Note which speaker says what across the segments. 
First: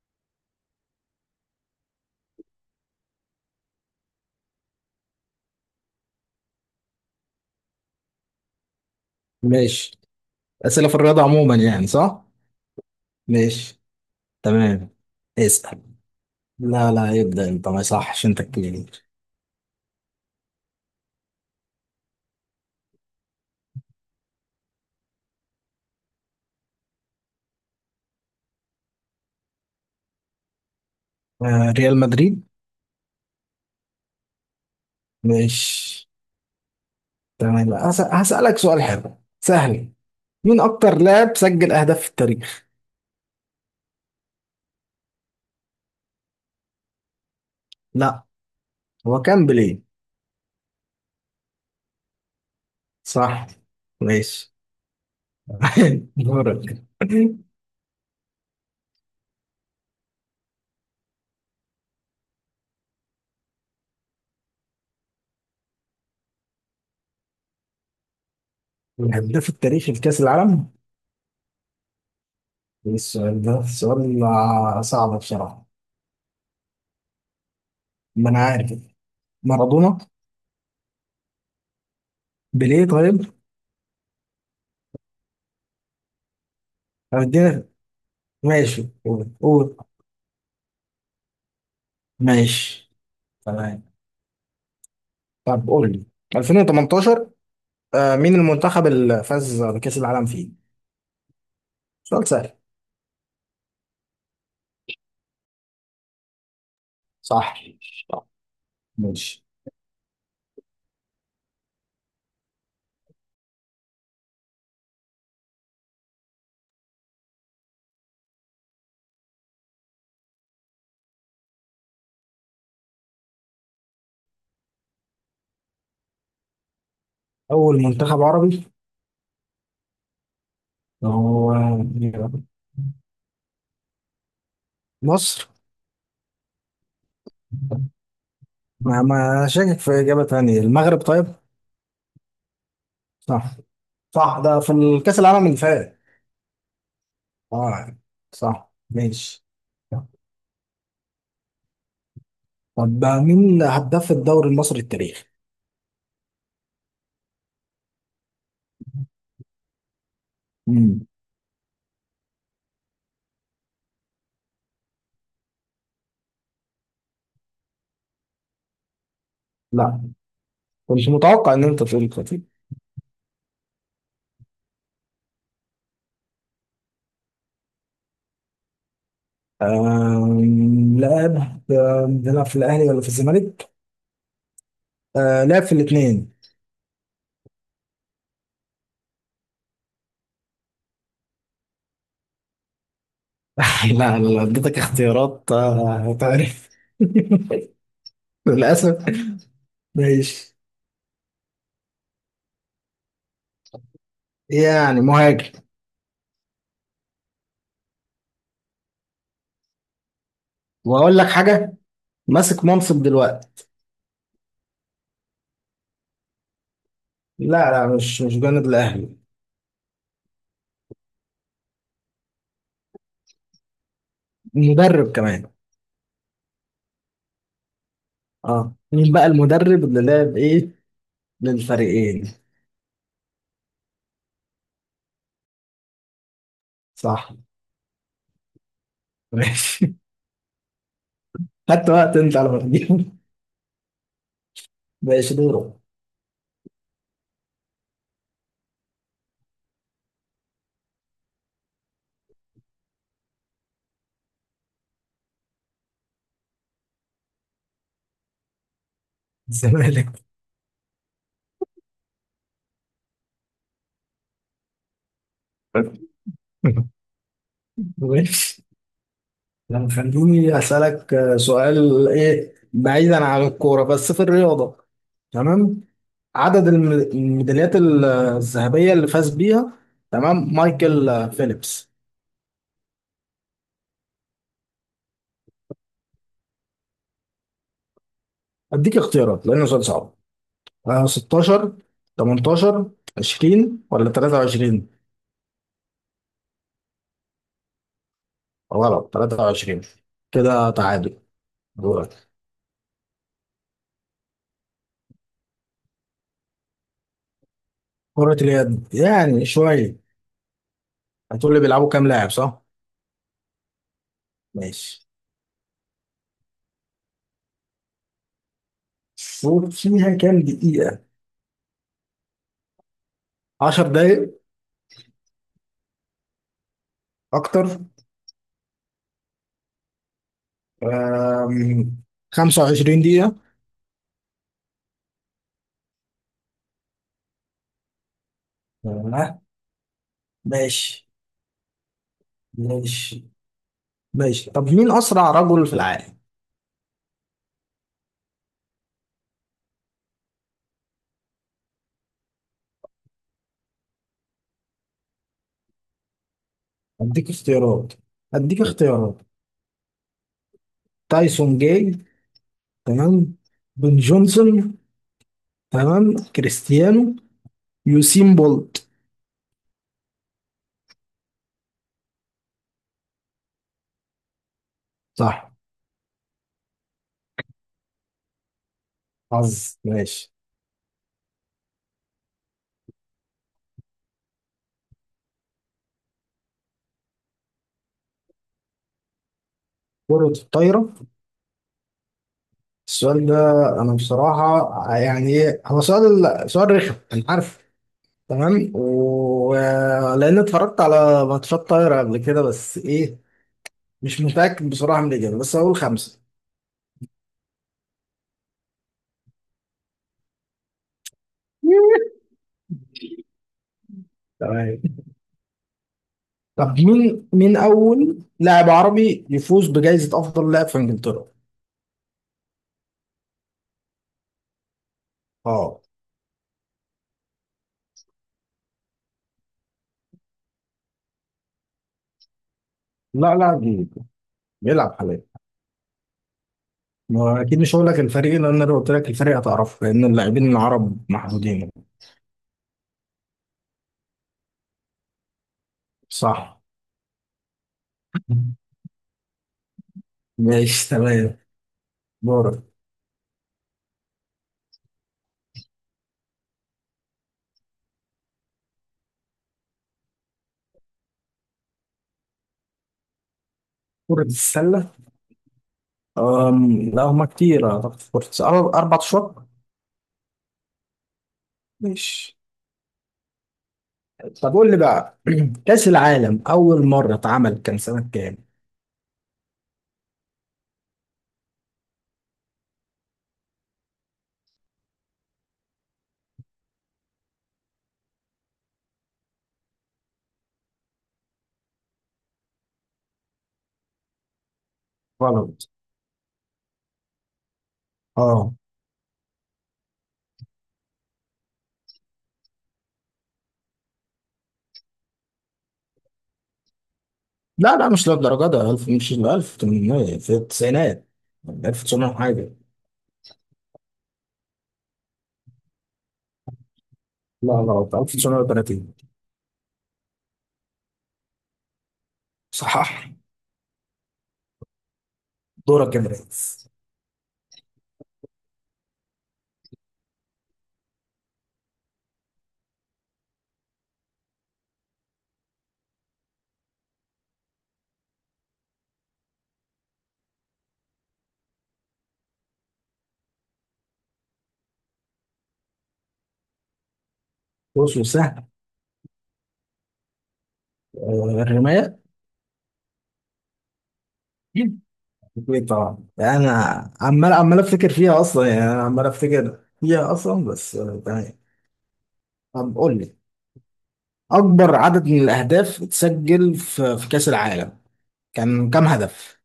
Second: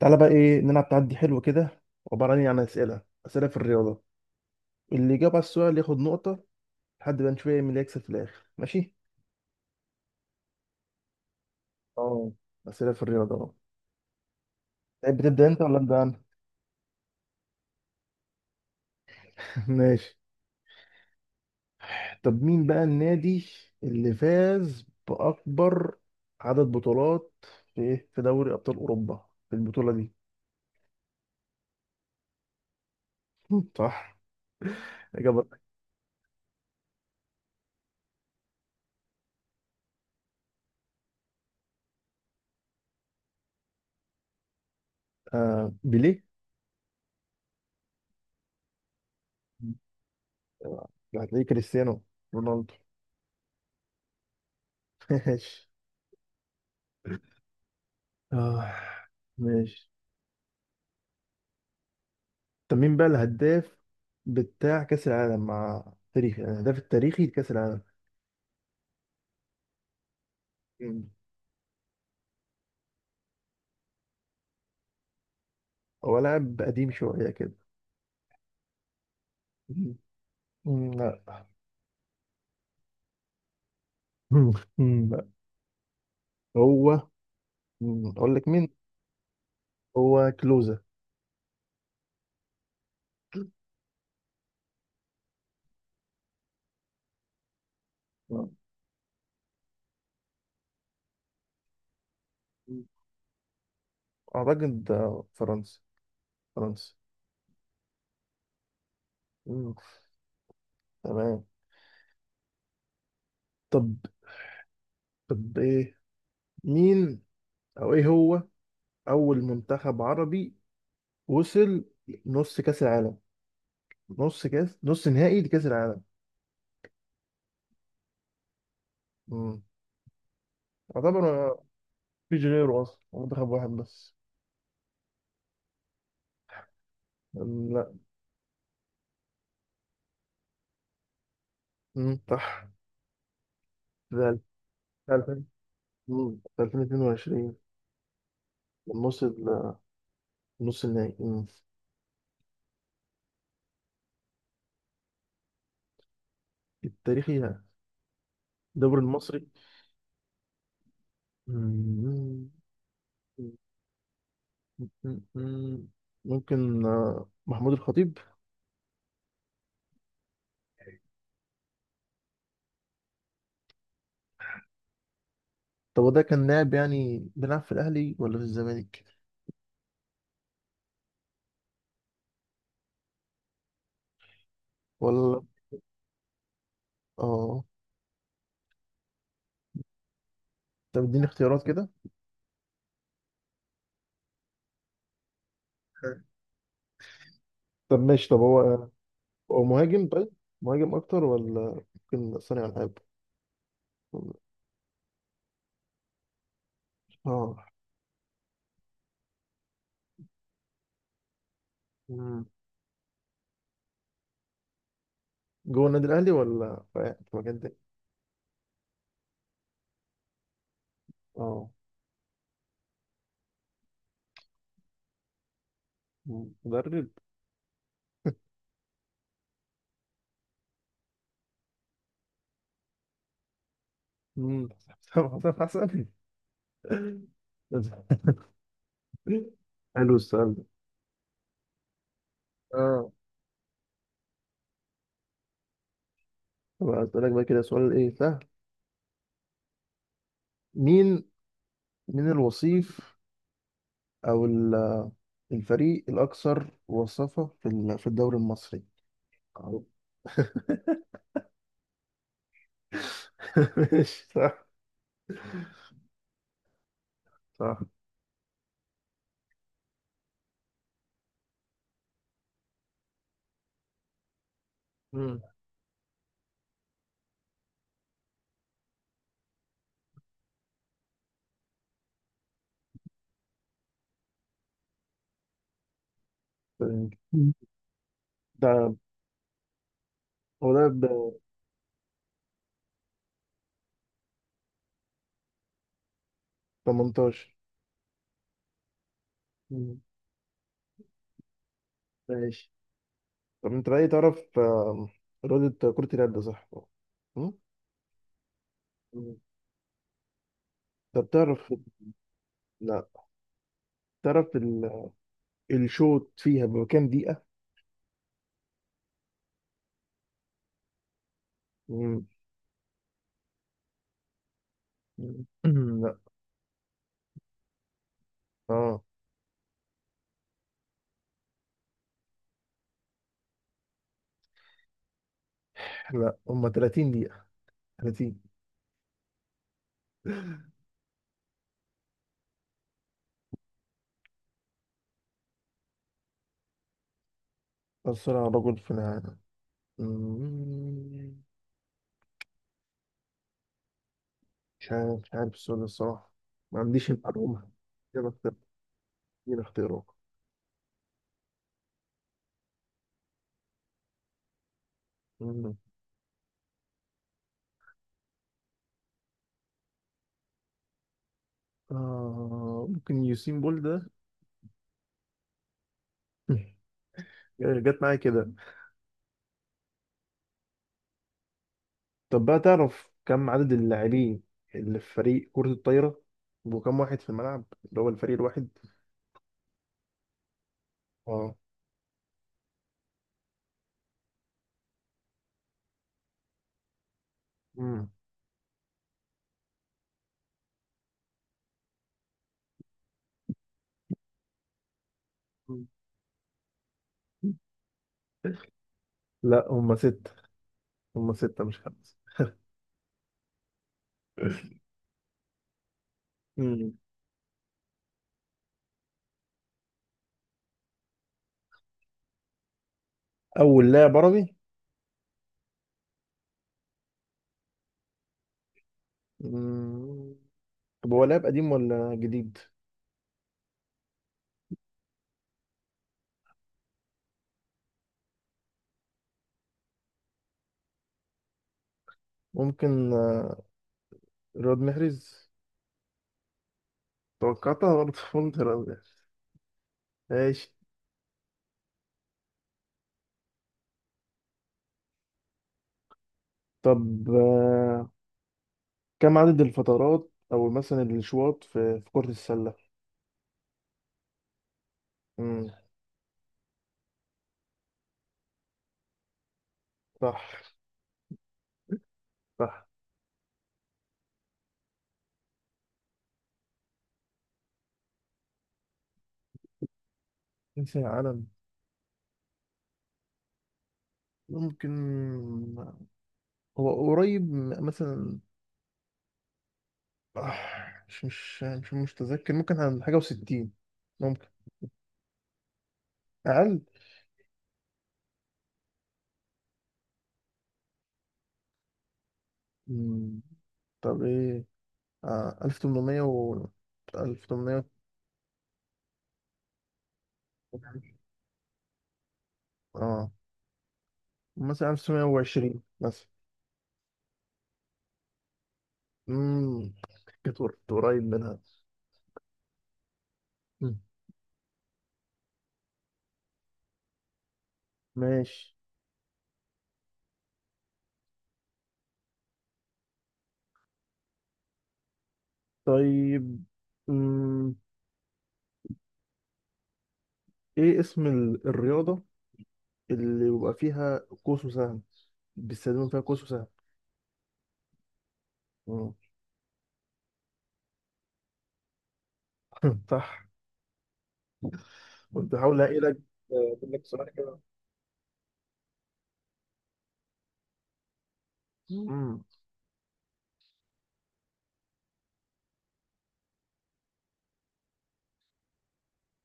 Speaker 1: تعالى بقى ايه نلعب تعدي حلو كده. عبارة عن إيه؟ عن اسئله في الرياضه. اللي يجاوب على السؤال ياخد نقطه لحد ما نشوف إيه مين اللي يكسب في الاخر. ماشي.
Speaker 2: ماشي. أسئلة في الرياضة عموما يعني، صح؟
Speaker 1: اه، اسئله في الرياضه اهو.
Speaker 2: ماشي. تمام.
Speaker 1: تحب تبدا انت ولا
Speaker 2: اسأل.
Speaker 1: ابدا انا؟
Speaker 2: لا لا، يبدأ أنت، ما صحش، أنت الكبير.
Speaker 1: ماشي. طب مين بقى النادي اللي فاز باكبر عدد بطولات في ايه، في دوري ابطال اوروبا، في البطوله دي؟
Speaker 2: آه، ريال مدريد.
Speaker 1: صح. اجابه.
Speaker 2: ماشي. تمام. هسألك سؤال حلو سهل. مين أكتر لاعب سجل أهداف في التاريخ؟
Speaker 1: آه، بيليه.
Speaker 2: لا. هو كان بيليه؟
Speaker 1: آه، هتلاقيه كريستيانو رونالدو.
Speaker 2: صح. ماشي.
Speaker 1: ماشي.
Speaker 2: دورك.
Speaker 1: آه ماشي. طب مين بقى الهداف بتاع كأس العالم مع تاريخ، يعني الهداف التاريخي لكأس العالم.
Speaker 2: الهداف التاريخي لكأس العالم؟
Speaker 1: مم.
Speaker 2: إيه السؤال ده؟ سؤال صعب بصراحة.
Speaker 1: هو لاعب قديم شوية كده.
Speaker 2: ما أنا عارف.
Speaker 1: مم.
Speaker 2: مارادونا؟
Speaker 1: مم، لا.
Speaker 2: بيليه طيب؟
Speaker 1: مم، مم، لا. هو
Speaker 2: طب اديني.
Speaker 1: أقول لك مين.
Speaker 2: ماشي، قول قول.
Speaker 1: هو كلوزا.
Speaker 2: ماشي. تمام. طب قول لي، 2018، مين
Speaker 1: مم.
Speaker 2: المنتخب اللي فاز بكأس العالم فيه؟ سؤال سهل.
Speaker 1: أعتقد ده فرنسا.
Speaker 2: صح. صح. ماشي.
Speaker 1: مم، تمام. طب إيه مين أو إيه هو أول منتخب عربي وصل نص كأس العالم، نص كأس، نص نهائي لكأس العالم.
Speaker 2: أول منتخب عربي،
Speaker 1: مم. يعتبر.
Speaker 2: هو مين يا
Speaker 1: مفيش
Speaker 2: رب؟
Speaker 1: غيره اصلا، هو منتخب واحد بس.
Speaker 2: مصر؟
Speaker 1: لا.
Speaker 2: ما شاكك في إجابة تانية. المغرب طيب؟
Speaker 1: مم، صح.
Speaker 2: صح.
Speaker 1: في
Speaker 2: صح، ده في الكأس العالم
Speaker 1: 2000.
Speaker 2: اللي فات.
Speaker 1: في 2022
Speaker 2: اه، صح.
Speaker 1: لما وصل
Speaker 2: ماشي.
Speaker 1: نص النهائي. مم.
Speaker 2: طب مين هداف الدوري المصري التاريخي؟
Speaker 1: التاريخي ده الدوري المصري.
Speaker 2: مم.
Speaker 1: مم، مم، مم. ممكن محمود الخطيب.
Speaker 2: لا، كنت متوقع إن أنت تقول كده.
Speaker 1: طب هو ده كان لاعب يعني بيلعب في الاهلي ولا في الزمالك؟
Speaker 2: لعب. بيلعب في الأهلي ولا في الزمالك؟
Speaker 1: ولا.
Speaker 2: آه، لعب في الاثنين.
Speaker 1: اه. طب اديني اختيارات كده.
Speaker 2: لا لا لا، اديتك اختيارات تعرف.
Speaker 1: طب ماشي، طب
Speaker 2: للاسف.
Speaker 1: هو مهاجم طيب.
Speaker 2: ماشي.
Speaker 1: مهاجم اكتر ولا ممكن صانع العاب؟
Speaker 2: يعني مهاجم.
Speaker 1: اه.
Speaker 2: واقول لك حاجه، ماسك منصب دلوقتي.
Speaker 1: جوه النادي الاهلي ولا في في مكان
Speaker 2: لا
Speaker 1: تاني؟
Speaker 2: لا، مش جانب الأهلي.
Speaker 1: اه.
Speaker 2: مدرب كمان.
Speaker 1: مدرب.
Speaker 2: اه، مين بقى المدرب اللي لعب ايه للفريقين؟
Speaker 1: امم حسام حسن.
Speaker 2: صح. ماشي.
Speaker 1: حلو السؤال ده.
Speaker 2: خدت وقت انت على ما
Speaker 1: اه.
Speaker 2: تجيب. ماشي، دوره.
Speaker 1: طب هسألك بقى كده سؤال ايه سهل. مين من الوصيف او الفريق الاكثر وصفة في في الدوري المصري؟ أو-
Speaker 2: الزمالك.
Speaker 1: ماشي صح. صح.
Speaker 2: ماشي. لما خليني أسألك سؤال إيه بعيدا عن الكورة، بس في الرياضة.
Speaker 1: مم.
Speaker 2: تمام. عدد الميداليات الذهبية اللي فاز بيها، تمام، مايكل فيليبس.
Speaker 1: ده
Speaker 2: أديك اختيارات لأنه سؤال صعب.
Speaker 1: هو ده ب
Speaker 2: 16، 18، 20، ولا 23؟
Speaker 1: 18.
Speaker 2: غلط. 23.
Speaker 1: مم.
Speaker 2: كده تعادل. دورك.
Speaker 1: ماشي. طب انت بقى إيه تعرف رياضة كرة اليد صح؟
Speaker 2: كرة اليد
Speaker 1: م؟
Speaker 2: يعني شوية.
Speaker 1: طب
Speaker 2: هتقول لي
Speaker 1: تعرف.
Speaker 2: بيلعبوا كام لاعب، صح؟
Speaker 1: لا، تعرف ال...
Speaker 2: ماشي.
Speaker 1: الشوط فيها بكام دقيقة؟
Speaker 2: شوف فيها كام دقيقة.
Speaker 1: مم.
Speaker 2: 10 دقايق؟
Speaker 1: مم. لا.
Speaker 2: أكتر.
Speaker 1: اه.
Speaker 2: أم، 25 دقيقة.
Speaker 1: لا هم 30 دقيقة. 30.
Speaker 2: آه، ماشي. ماشي. ماشي. طب مين أسرع رجل في العالم؟
Speaker 1: أسرع رجل في العالم. مم. مش عارف السؤال ده الصراحة. ما عنديش
Speaker 2: أديك
Speaker 1: المعلومة.
Speaker 2: اختيارات.
Speaker 1: يلا اختار.
Speaker 2: أديك اختيارات
Speaker 1: ادينا اختيارات.
Speaker 2: تايسون جاي، تمام، بن جونسون،
Speaker 1: مم.
Speaker 2: تمام، كريستيانو، يوسين بولت.
Speaker 1: آه ممكن يوسين بول ده.
Speaker 2: صح.
Speaker 1: جت معايا كده.
Speaker 2: حظ. ماشي.
Speaker 1: طب بقى تعرف كم عدد اللاعبين اللي في فريق كرة الطايرة، وكم واحد في الملعب اللي هو الفريق الواحد؟
Speaker 2: كرة الطايرة.
Speaker 1: اه.
Speaker 2: السؤال ده، أنا بصراحة يعني، إيه هو سؤال رخم أنا عارف. تمام، و... لأن اتفرجت على ماتشات طايرة قبل كده، بس إيه، مش متأكد بصراحة من الإجابة. بس هقول
Speaker 1: مم.
Speaker 2: خمسة.
Speaker 1: لا، هم ستة. مش خمسة.
Speaker 2: تمام. طب
Speaker 1: مم.
Speaker 2: مين أول لاعب عربي يفوز بجائزة أفضل لاعب في إنجلترا؟
Speaker 1: أول لاعب عربي.
Speaker 2: اه.
Speaker 1: مم. طب هو لاعب قديم ولا جديد؟
Speaker 2: لا لا، جديد. بيلعب حاليا. ما هو أكيد مش هقول لك الفريق، لأن لو قلت لك الفريق هتعرفه، لأن اللاعبين العرب محدودين.
Speaker 1: ممكن رياض محرز.
Speaker 2: صح.
Speaker 1: توقعتها برضه، قلت رياض محرز. ماشي.
Speaker 2: ماشي. تمام. دورك.
Speaker 1: طب كم عدد الفترات أو مثلا الأشواط في في كرة السلة؟
Speaker 2: كرة السلة.
Speaker 1: مم.
Speaker 2: لا، هما كتير. أعتقد في كرة السلة أربع أشواط.
Speaker 1: صح.
Speaker 2: ماشي.
Speaker 1: صح.
Speaker 2: طب قول لي بقى، كأس العالم أول مرة اتعمل كان سنة كام؟
Speaker 1: كأس العالم. ممكن آه، هو قريب مثلا آه، مش متذكر. ممكن عن حاجة وستين. ممكن.
Speaker 2: غلط.
Speaker 1: أقل؟
Speaker 2: اه.
Speaker 1: مم. طب ايه؟ آه 1800 و
Speaker 2: لا
Speaker 1: 1800.
Speaker 2: لا، مش للدرجة ده. 1000 مش 1800، في التسعينات، 1900 حاجة.
Speaker 1: اه مثلا 1920 مثلا.
Speaker 2: لا، غلط. 1930.
Speaker 1: امم كنت قريب منها.
Speaker 2: صحح.
Speaker 1: مم.
Speaker 2: دورك يا برنس.
Speaker 1: ماشي. طيب امم ايه اسم الرياضة اللي بيبقى فيها قوس وسهم، بيستخدموا فيها قوس وسهم.
Speaker 2: بص سهل.
Speaker 1: مم.
Speaker 2: الرماية.
Speaker 1: صح. كنت
Speaker 2: أكيد
Speaker 1: بحاول
Speaker 2: طبعا.
Speaker 1: الاقي لك
Speaker 2: أنا
Speaker 1: اجيب لك سؤال
Speaker 2: عمال
Speaker 1: كده.
Speaker 2: أفتكر فيها أصلا يعني، أنا عمال أفتكر فيها أصلا، بس تمام.
Speaker 1: امم
Speaker 2: طب قول لي، أكبر عدد من الأهداف اتسجل في كأس العالم، كان كام هدف؟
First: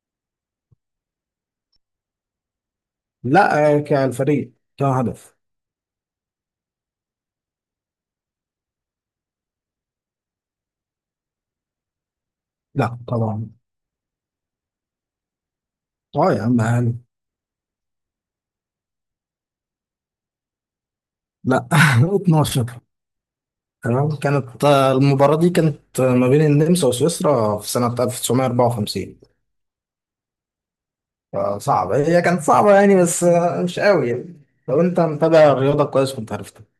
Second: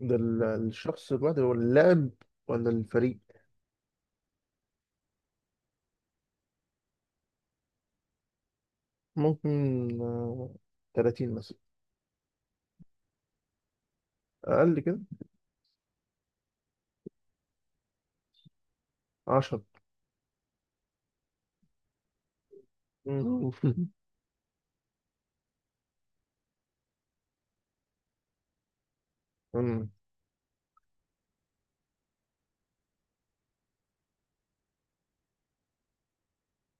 Speaker 1: ده الشخص الواحد هو اللاعب ولا الفريق؟
Speaker 2: لا. كالفريق كام هدف؟
Speaker 1: ممكن 30 مثلا.
Speaker 2: لا طبعا.
Speaker 1: اقل كده.
Speaker 2: أه يا عم، أقل.
Speaker 1: عشرة.
Speaker 2: لا. 12.
Speaker 1: مم.
Speaker 2: تمام. كانت المباراة دي كانت ما بين النمسا وسويسرا في سنة 1954.
Speaker 1: مم.
Speaker 2: فصعبة هي، كانت صعبة يعني، بس مش قوي يعني. لو انت متابع الرياضة كويس كنت عارف.